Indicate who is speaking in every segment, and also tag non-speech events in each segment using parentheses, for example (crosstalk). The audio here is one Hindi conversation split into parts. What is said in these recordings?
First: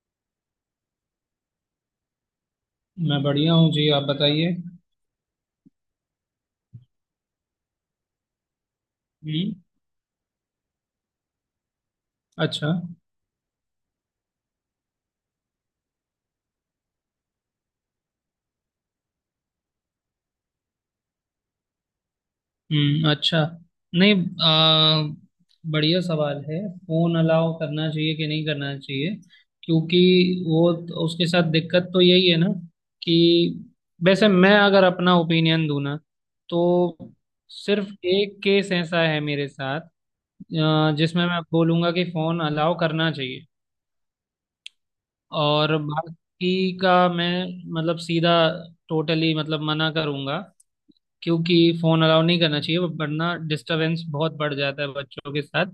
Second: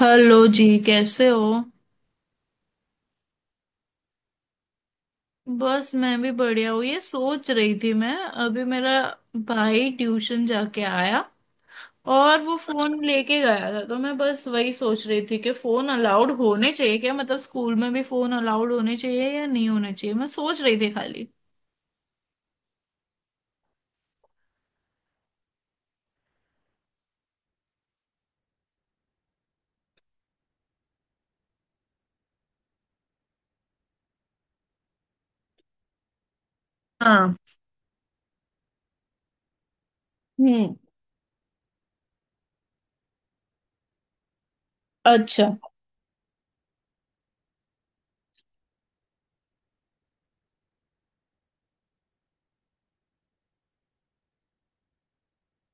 Speaker 1: हेलो जी, कैसे हो?
Speaker 2: मैं बढ़िया हूँ जी। आप बताइए।
Speaker 1: बस मैं भी बढ़िया हूँ। ये सोच रही थी मैं। अभी मेरा
Speaker 2: हम्म।
Speaker 1: भाई ट्यूशन जाके आया और वो
Speaker 2: अच्छा।
Speaker 1: फोन लेके गया था तो मैं बस वही सोच रही थी कि फोन अलाउड होने चाहिए क्या। मतलब स्कूल में भी फोन अलाउड होने चाहिए या नहीं होने चाहिए, मैं सोच रही थी खाली।
Speaker 2: हम्म। अच्छा। नहीं। आ, बढ़िया सवाल है। फोन अलाउ करना चाहिए कि नहीं करना चाहिए, क्योंकि उसके साथ दिक्कत तो यही है ना कि वैसे मैं अगर अपना ओपिनियन दूं ना, तो
Speaker 1: हाँ।
Speaker 2: सिर्फ एक केस ऐसा है मेरे साथ,
Speaker 1: हम्म।
Speaker 2: जिसमें मैं बोलूंगा कि फोन अलाउ करना चाहिए।
Speaker 1: अच्छा।
Speaker 2: और बाकी का मैं मतलब सीधा, टोटली मतलब मना करूंगा, क्योंकि फोन अलाउ नहीं करना चाहिए, वरना डिस्टरबेंस बहुत बढ़ जाता है बच्चों के साथ।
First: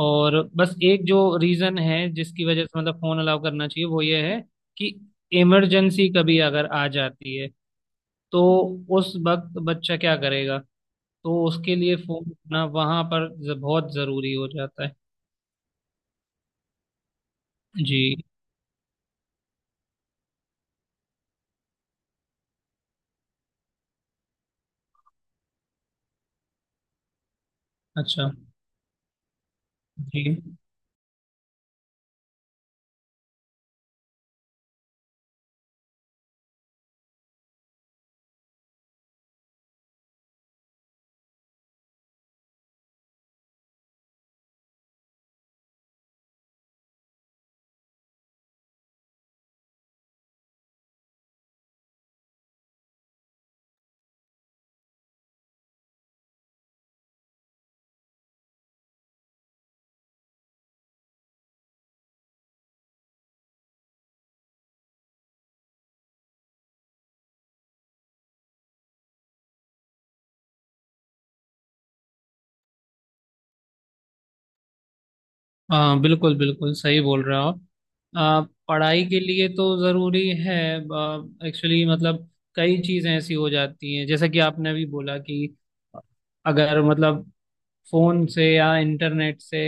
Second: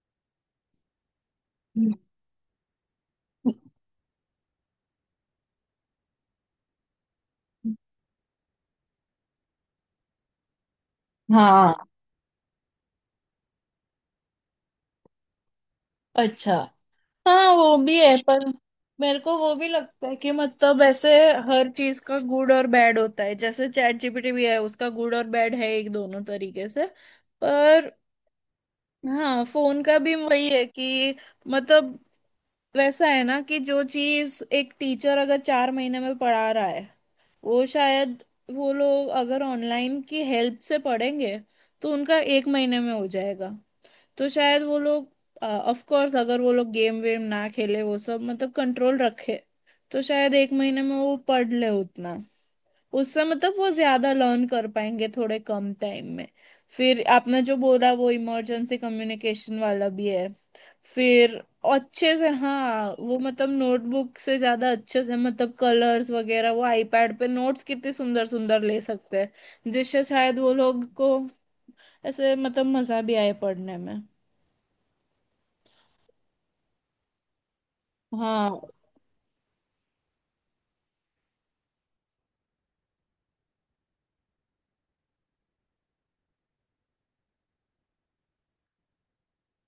Speaker 2: और बस एक जो रीजन है जिसकी वजह से मतलब फोन अलाउ करना चाहिए वो ये है कि इमरजेंसी कभी अगर आ जाती है, तो उस वक्त बच्चा क्या करेगा। तो
Speaker 1: हाँ।
Speaker 2: उसके लिए फोन ना वहां पर बहुत जरूरी हो जाता है।
Speaker 1: अच्छा। हाँ वो भी
Speaker 2: जी।
Speaker 1: है पर मेरे को वो भी लगता है कि मतलब ऐसे हर चीज का गुड और बैड होता है, जैसे चैट जीपीटी भी है, उसका गुड और बैड है एक दोनों तरीके से। पर
Speaker 2: अच्छा।
Speaker 1: हाँ, फोन का भी
Speaker 2: जी।
Speaker 1: वही है कि मतलब वैसा है ना कि जो चीज एक टीचर अगर 4 महीने में पढ़ा रहा है, वो शायद वो लोग अगर ऑनलाइन की हेल्प से पढ़ेंगे तो उनका एक महीने में हो जाएगा। तो शायद वो लोग ऑफ कोर्स अगर वो लोग गेम वेम ना खेले, वो सब मतलब कंट्रोल रखे तो शायद एक महीने में वो पढ़ ले उतना। उससे मतलब वो ज्यादा लर्न कर पाएंगे थोड़े कम टाइम में। फिर आपने जो बोला वो इमरजेंसी कम्युनिकेशन वाला भी है। फिर अच्छे से हाँ वो मतलब नोटबुक से ज्यादा अच्छे से मतलब कलर्स वगैरह वो आईपैड पे नोट्स कितने सुंदर सुंदर ले सकते हैं जिससे शायद वो लोग को ऐसे मतलब मजा भी आए पढ़ने में।
Speaker 2: हाँ बिल्कुल बिल्कुल सही बोल रहे हो आप। आ,
Speaker 1: हाँ।
Speaker 2: पढ़ाई के लिए तो ज़रूरी है एक्चुअली। मतलब कई चीज़ें ऐसी हो जाती हैं, जैसा कि आपने अभी बोला कि अगर मतलब फ़ोन से या इंटरनेट से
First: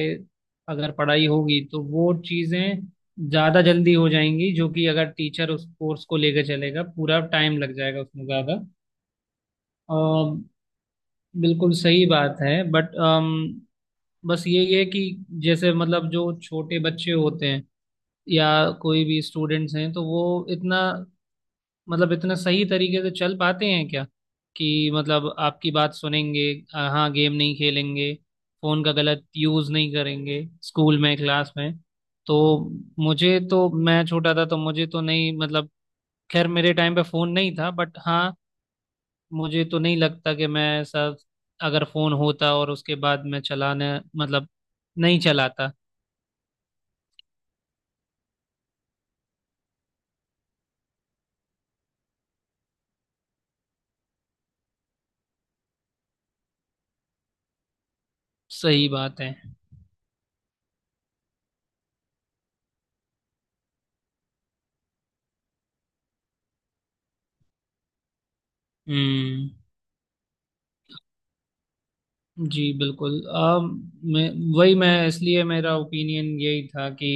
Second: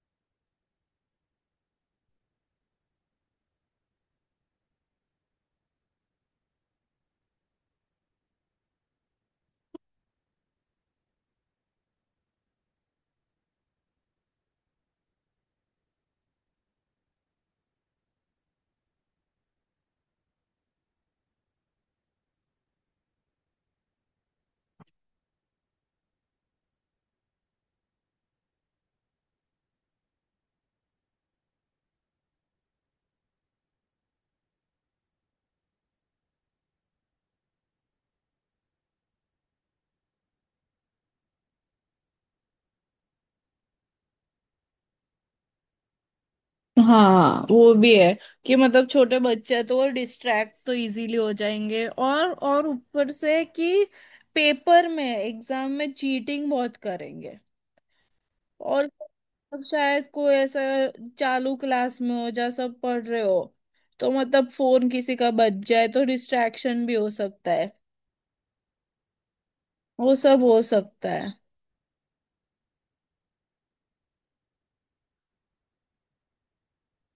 Speaker 2: अगर पढ़ाई होगी तो वो चीज़ें ज़्यादा जल्दी हो जाएंगी, जो कि अगर टीचर उस कोर्स को लेकर चलेगा पूरा टाइम लग जाएगा उसमें ज़्यादा। अ, बिल्कुल सही बात है, बट बस ये है कि जैसे मतलब जो छोटे बच्चे होते हैं या कोई भी स्टूडेंट्स हैं, तो वो इतना मतलब इतना सही तरीके से चल पाते हैं क्या, कि मतलब आपकी बात सुनेंगे, हाँ गेम नहीं खेलेंगे, फोन का गलत यूज नहीं करेंगे स्कूल में क्लास में। तो मुझे तो मैं छोटा था तो मुझे तो नहीं मतलब, खैर मेरे टाइम पे फोन नहीं था, बट हाँ मुझे तो नहीं लगता कि मैं ऐसा, अगर फोन होता और उसके बाद मैं चलाने मतलब नहीं चलाता।
Speaker 1: हाँ वो भी है कि मतलब छोटे बच्चे हैं तो वो डिस्ट्रैक्ट तो इजीली हो जाएंगे और ऊपर से कि पेपर में एग्जाम में चीटिंग बहुत करेंगे।
Speaker 2: सही
Speaker 1: और
Speaker 2: बात है।
Speaker 1: अब शायद कोई ऐसा चालू क्लास में हो जहाँ सब पढ़ रहे हो तो मतलब फोन किसी का बज जाए तो डिस्ट्रैक्शन भी हो सकता है।
Speaker 2: हम्म।
Speaker 1: वो सब हो सकता है।
Speaker 2: जी बिल्कुल। मैं वही, मैं इसलिए मेरा ओपिनियन यही था कि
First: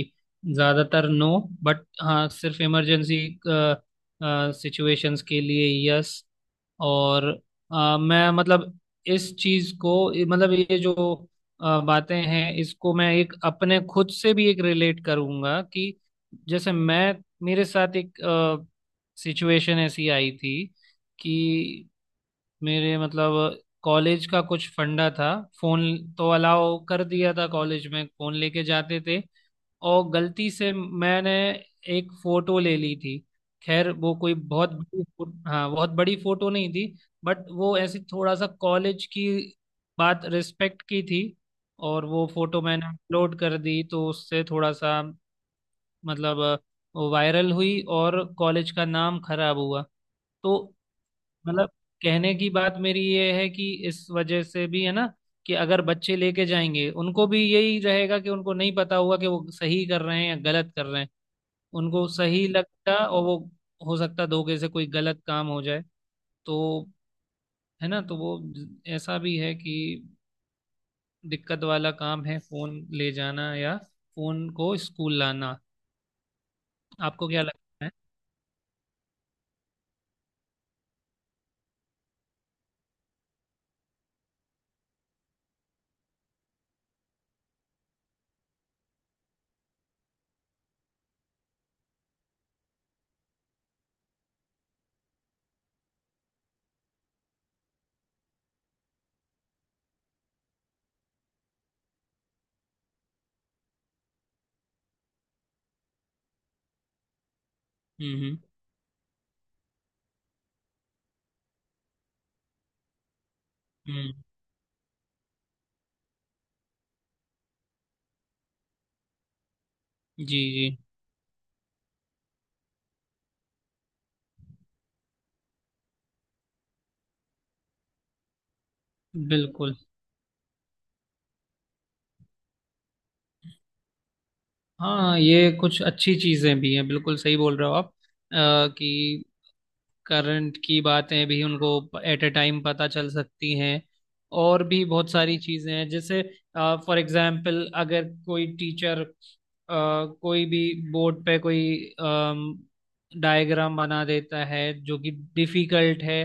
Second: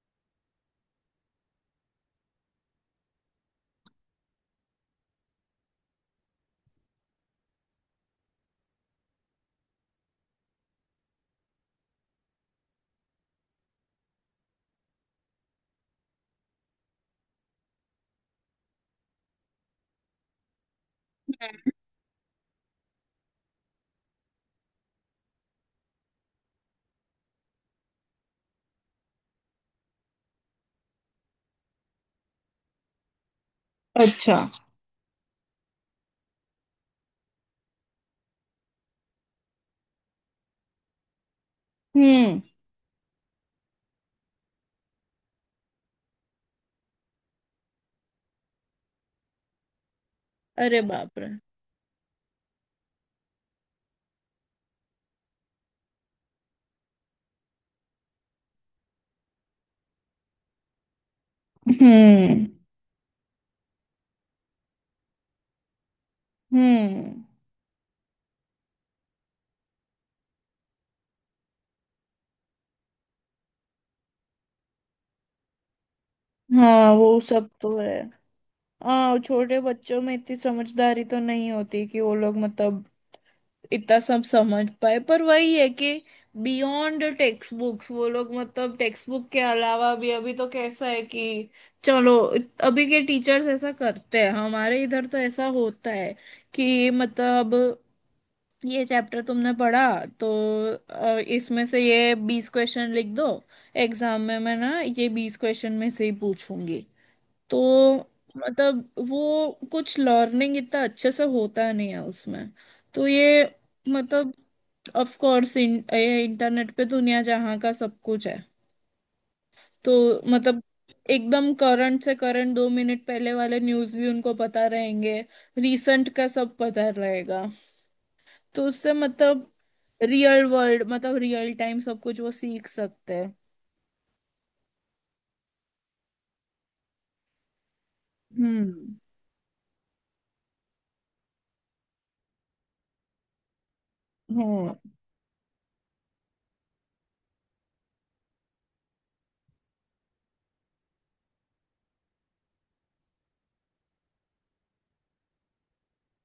Speaker 2: ज़्यादातर नो, बट हाँ सिर्फ इमरजेंसी सिचुएशंस के लिए यस। और मैं मतलब इस चीज़ को, मतलब ये जो बातें हैं इसको मैं एक अपने खुद से भी एक रिलेट करूँगा कि जैसे मैं, मेरे साथ एक सिचुएशन ऐसी आई थी कि मेरे मतलब कॉलेज का कुछ फंडा था, फोन तो अलाउ कर दिया था, कॉलेज में फोन लेके जाते थे। और गलती से मैंने एक फोटो ले ली थी, खैर वो कोई
Speaker 1: अच्छा।
Speaker 2: हाँ बहुत बड़ी फोटो नहीं थी, बट वो ऐसी थोड़ा सा कॉलेज की बात रिस्पेक्ट की थी, और वो
Speaker 1: हम्म।
Speaker 2: फोटो मैंने अपलोड कर दी, तो उससे थोड़ा सा मतलब वायरल हुई और कॉलेज का नाम खराब हुआ। तो
Speaker 1: अरे बाप रे।
Speaker 2: मतलब कहने की बात मेरी ये है कि इस वजह से भी है ना कि अगर बच्चे लेके जाएंगे उनको भी यही रहेगा कि उनको नहीं पता होगा कि वो सही कर रहे हैं या गलत कर रहे हैं, उनको
Speaker 1: हम्म
Speaker 2: सही लगता और वो हो सकता धोखे से कोई गलत काम हो जाए। तो
Speaker 1: हम्म।
Speaker 2: है ना, तो वो ऐसा भी है कि दिक्कत वाला काम है फोन ले जाना या फोन को स्कूल लाना।
Speaker 1: हाँ वो
Speaker 2: आपको क्या
Speaker 1: सब तो
Speaker 2: लगता है?
Speaker 1: है। हाँ और छोटे बच्चों में इतनी समझदारी तो नहीं होती कि वो लोग मतलब इतना सब समझ पाए, पर वही है कि बियॉन्ड टेक्स्ट बुक्स वो लोग मतलब टेक्स्ट बुक के अलावा भी अभी तो कैसा है कि चलो अभी के टीचर्स ऐसा करते हैं। हमारे इधर तो ऐसा होता है कि मतलब ये चैप्टर तुमने पढ़ा तो इसमें से ये 20 क्वेश्चन लिख दो, एग्जाम में मैं ना ये 20 क्वेश्चन में से ही पूछूंगी। तो
Speaker 2: हम्म। हम्म।
Speaker 1: मतलब वो कुछ लर्निंग इतना अच्छे से होता नहीं है उसमें। तो ये
Speaker 2: हम्म।
Speaker 1: मतलब ऑफ कोर्स इंटरनेट पे दुनिया जहाँ का सब कुछ है तो
Speaker 2: जी
Speaker 1: मतलब
Speaker 2: जी
Speaker 1: एकदम करंट से करंट 2 मिनट पहले वाले न्यूज़ भी उनको पता रहेंगे। रीसेंट का सब पता रहेगा। तो उससे मतलब
Speaker 2: बिल्कुल।
Speaker 1: रियल वर्ल्ड मतलब रियल टाइम सब कुछ वो सीख सकते हैं।
Speaker 2: हाँ, ये कुछ अच्छी चीजें भी हैं, बिल्कुल सही बोल रहे हो आप।
Speaker 1: हम्म।
Speaker 2: कि करंट की बातें भी उनको एट ए टाइम पता चल सकती हैं। और
Speaker 1: हम्म।
Speaker 2: भी बहुत सारी चीजें हैं, जैसे फॉर एग्जाम्पल अगर कोई टीचर, कोई भी, बोर्ड पे कोई डायग्राम बना देता है जो कि डिफिकल्ट है,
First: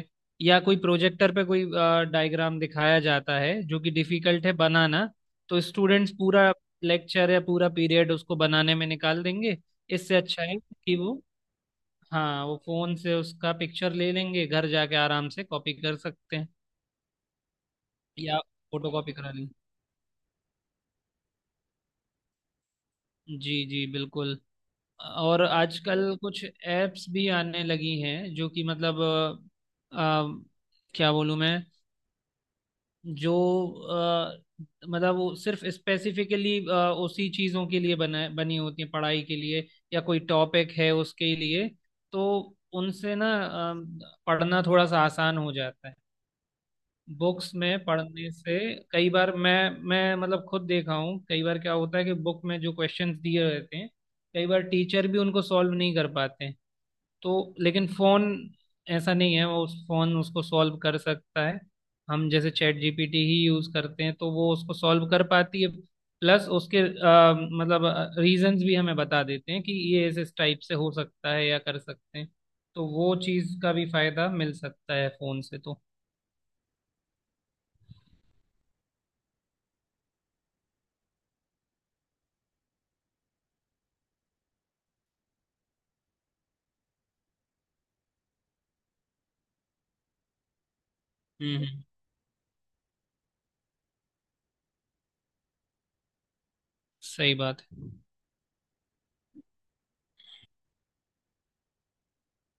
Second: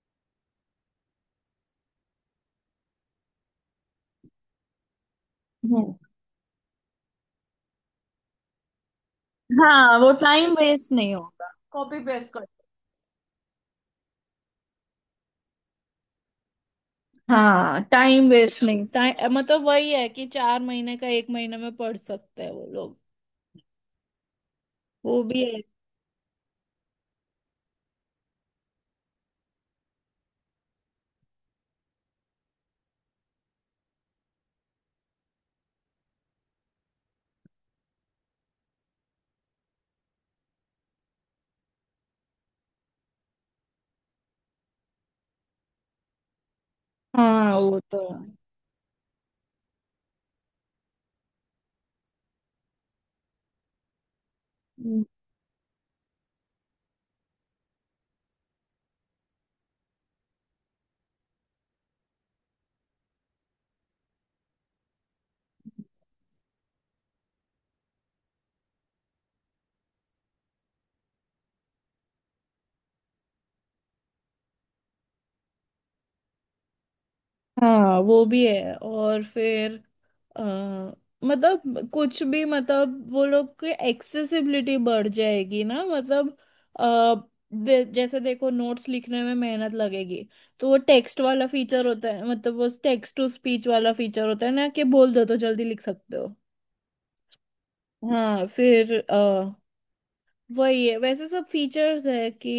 Speaker 2: या कोई प्रोजेक्टर पे कोई डायग्राम दिखाया जाता है जो कि डिफिकल्ट है बनाना, तो
Speaker 1: हम्म।
Speaker 2: स्टूडेंट्स पूरा लेक्चर या पूरा पीरियड उसको बनाने में निकाल देंगे।
Speaker 1: हाँ वो
Speaker 2: इससे अच्छा
Speaker 1: टाइम
Speaker 2: है
Speaker 1: वेस्ट
Speaker 2: कि
Speaker 1: नहीं
Speaker 2: वो,
Speaker 1: होगा कॉपी पेस्ट।
Speaker 2: हाँ वो फोन से उसका पिक्चर ले लेंगे, घर जाके आराम से कॉपी कर सकते हैं,
Speaker 1: हाँ टाइम
Speaker 2: या
Speaker 1: वेस्ट नहीं
Speaker 2: फोटो कॉपी करा
Speaker 1: टाइम
Speaker 2: लेंगे।
Speaker 1: मतलब वही है कि 4 महीने का एक महीने में पढ़ सकते हैं वो लोग।
Speaker 2: जी जी बिल्कुल।
Speaker 1: वो
Speaker 2: और
Speaker 1: भी है।
Speaker 2: आजकल कुछ एप्स भी आने लगी हैं जो कि मतलब क्या बोलूँ मैं, जो अ, मतलब वो सिर्फ स्पेसिफिकली उसी चीज़ों के लिए बना बनी होती है, पढ़ाई के लिए या कोई टॉपिक है उसके लिए। तो उनसे ना पढ़ना थोड़ा सा आसान हो जाता है बुक्स
Speaker 1: हाँ वो
Speaker 2: में
Speaker 1: तो
Speaker 2: पढ़ने
Speaker 1: है।
Speaker 2: से। कई बार मैं मतलब खुद देखा हूँ, कई बार क्या होता है कि बुक में जो क्वेश्चंस दिए रहते हैं कई बार
Speaker 1: हम्म।
Speaker 2: टीचर भी उनको सॉल्व नहीं कर पाते हैं। तो लेकिन फोन ऐसा नहीं है, वो उस फोन उसको सॉल्व कर सकता है। हम जैसे चैट जीपीटी ही यूज करते हैं, तो वो उसको सॉल्व कर पाती है। प्लस उसके मतलब रीजंस भी हमें बता देते हैं कि ये इस टाइप से हो सकता है या कर सकते हैं। तो वो चीज़ का भी फायदा मिल सकता है फोन से तो।
Speaker 1: हाँ वो भी है और फिर अ, मतलब कुछ भी मतलब वो लोग की एक्सेसिबिलिटी बढ़ जाएगी ना। मतलब अ, जैसे देखो नोट्स लिखने में मेहनत लगेगी तो वो टेक्स्ट वाला
Speaker 2: हम्म हम्म,
Speaker 1: फीचर होता है मतलब वो टेक्स्ट टू स्पीच वाला फीचर होता है ना कि बोल दो तो जल्दी लिख सकते हो।
Speaker 2: सही बात है।
Speaker 1: हाँ फिर वही है, वैसे सब फीचर्स है कि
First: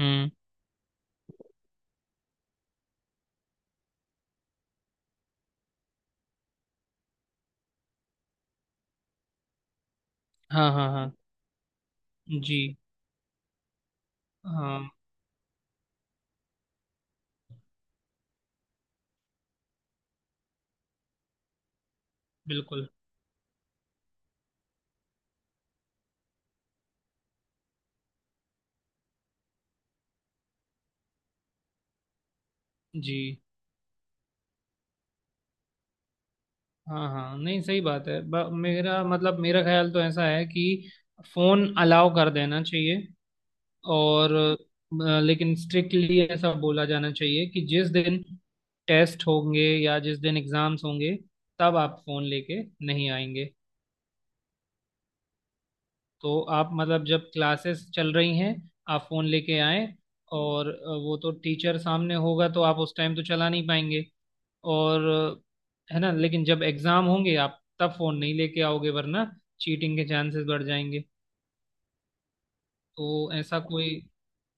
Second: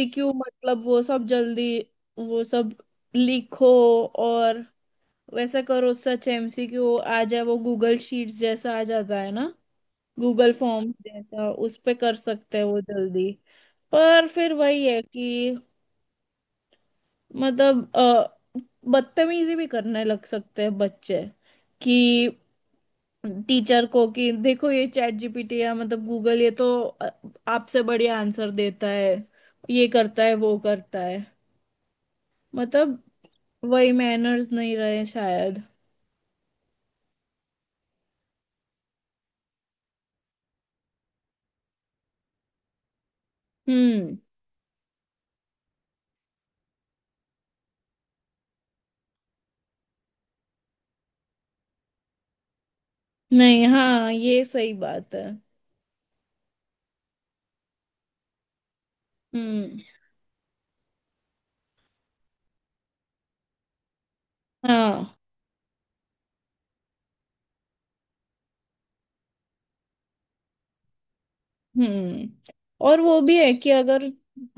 Speaker 2: हम्म।
Speaker 1: मतलब वो सब जल्दी वो सब लिखो, और वैसा करो सच एमसीक्यू आ जाए वो गूगल शीट्स जैसा आ जाता है ना, गूगल
Speaker 2: हाँ हाँ
Speaker 1: फॉर्म्स
Speaker 2: हाँ।
Speaker 1: जैसा, उस पे कर सकते हैं
Speaker 2: जी।
Speaker 1: वो जल्दी। पर फिर वही
Speaker 2: हाँ
Speaker 1: है कि मतलब बदतमीजी भी करने लग सकते हैं बच्चे कि
Speaker 2: बिल्कुल।
Speaker 1: टीचर को कि देखो ये चैट जीपीटी या मतलब गूगल ये तो आपसे बढ़िया आंसर देता है, ये करता है वो करता है, मतलब
Speaker 2: जी।
Speaker 1: वही मैनर्स नहीं रहे शायद।
Speaker 2: हाँ हाँ, नहीं सही बात है। मेरा मतलब मेरा ख्याल तो ऐसा है कि फोन अलाउ कर देना चाहिए।
Speaker 1: हम्म।
Speaker 2: और लेकिन स्ट्रिक्टली ऐसा बोला जाना चाहिए कि जिस दिन टेस्ट होंगे या जिस दिन एग्जाम्स होंगे, तब आप फोन लेके नहीं आएंगे।
Speaker 1: नहीं, हाँ ये सही बात है।
Speaker 2: तो आप मतलब जब क्लासेस चल रही हैं आप फोन लेके
Speaker 1: हम्म।
Speaker 2: आए, और वो तो टीचर सामने होगा तो आप उस टाइम तो चला नहीं पाएंगे। और
Speaker 1: हाँ।
Speaker 2: है ना, लेकिन जब एग्जाम होंगे आप तब फोन नहीं लेके आओगे, वरना चीटिंग के चांसेस बढ़ जाएंगे।
Speaker 1: हम्म। और
Speaker 2: तो
Speaker 1: वो भी है
Speaker 2: ऐसा
Speaker 1: कि
Speaker 2: कोई।
Speaker 1: अगर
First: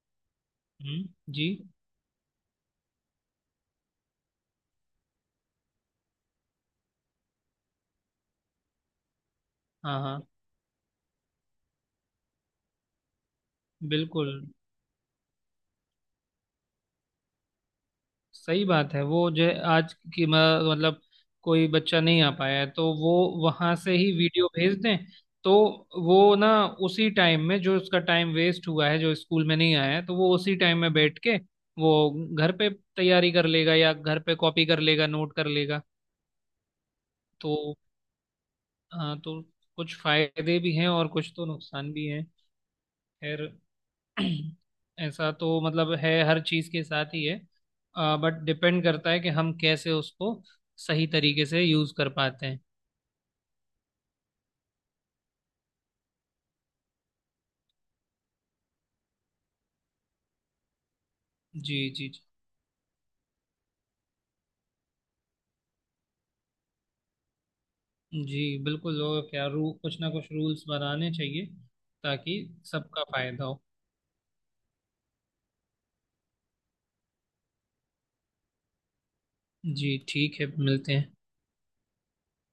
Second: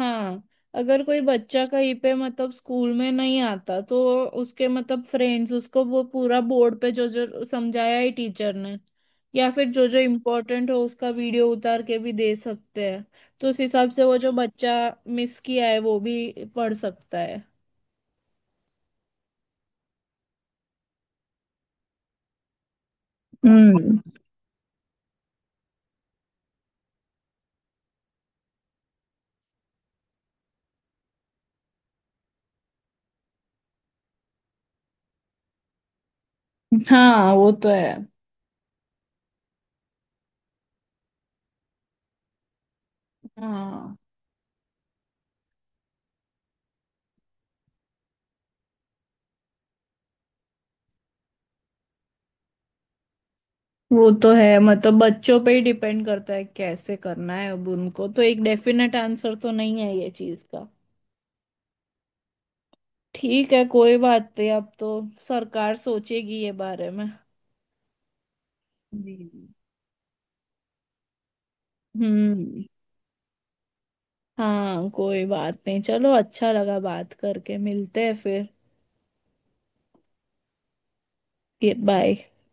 Speaker 1: हाँ, अगर
Speaker 2: हम्म।
Speaker 1: कोई
Speaker 2: जी।
Speaker 1: बच्चा कहीं पे मतलब स्कूल में नहीं आता तो उसके मतलब फ्रेंड्स उसको वो पूरा बोर्ड पे जो जो समझाया है टीचर ने या फिर जो जो
Speaker 2: हाँ हाँ
Speaker 1: इम्पोर्टेंट हो उसका वीडियो उतार के भी दे सकते हैं, तो उस हिसाब से वो
Speaker 2: बिल्कुल
Speaker 1: जो बच्चा मिस किया है वो भी पढ़ सकता है।
Speaker 2: सही बात है। वो जो है आज की मतलब कोई बच्चा नहीं आ पाया है तो वो वहां
Speaker 1: हम्म।
Speaker 2: से ही वीडियो भेज दें, तो वो ना उसी टाइम में, जो उसका टाइम वेस्ट हुआ है, जो स्कूल में नहीं आया है, तो वो उसी टाइम में बैठ के वो घर पे तैयारी कर लेगा, या घर पे कॉपी कर लेगा, नोट कर लेगा।
Speaker 1: हाँ वो
Speaker 2: तो
Speaker 1: तो है।
Speaker 2: हाँ, तो कुछ फायदे भी हैं और कुछ तो नुकसान भी हैं। खैर
Speaker 1: हाँ
Speaker 2: (clears throat) ऐसा तो मतलब है, हर चीज़ के साथ ही है। बट डिपेंड करता है कि हम कैसे उसको सही तरीके से यूज़ कर पाते हैं।
Speaker 1: वो तो है, मतलब बच्चों पे ही डिपेंड करता है कैसे करना है अब उनको, तो एक डेफिनेट आंसर तो नहीं है ये चीज का।
Speaker 2: जी जी जी।
Speaker 1: ठीक है, कोई बात नहीं, अब तो सरकार सोचेगी ये बारे में।
Speaker 2: जी बिल्कुल।
Speaker 1: जी
Speaker 2: और
Speaker 1: जी।
Speaker 2: क्या रू कुछ ना कुछ रूल्स बनाने चाहिए, ताकि
Speaker 1: हम्म।
Speaker 2: सबका फायदा हो।
Speaker 1: हाँ कोई बात नहीं, चलो अच्छा लगा बात करके, मिलते हैं फिर।
Speaker 2: जी ठीक है, मिलते हैं।
Speaker 1: ये, बाय।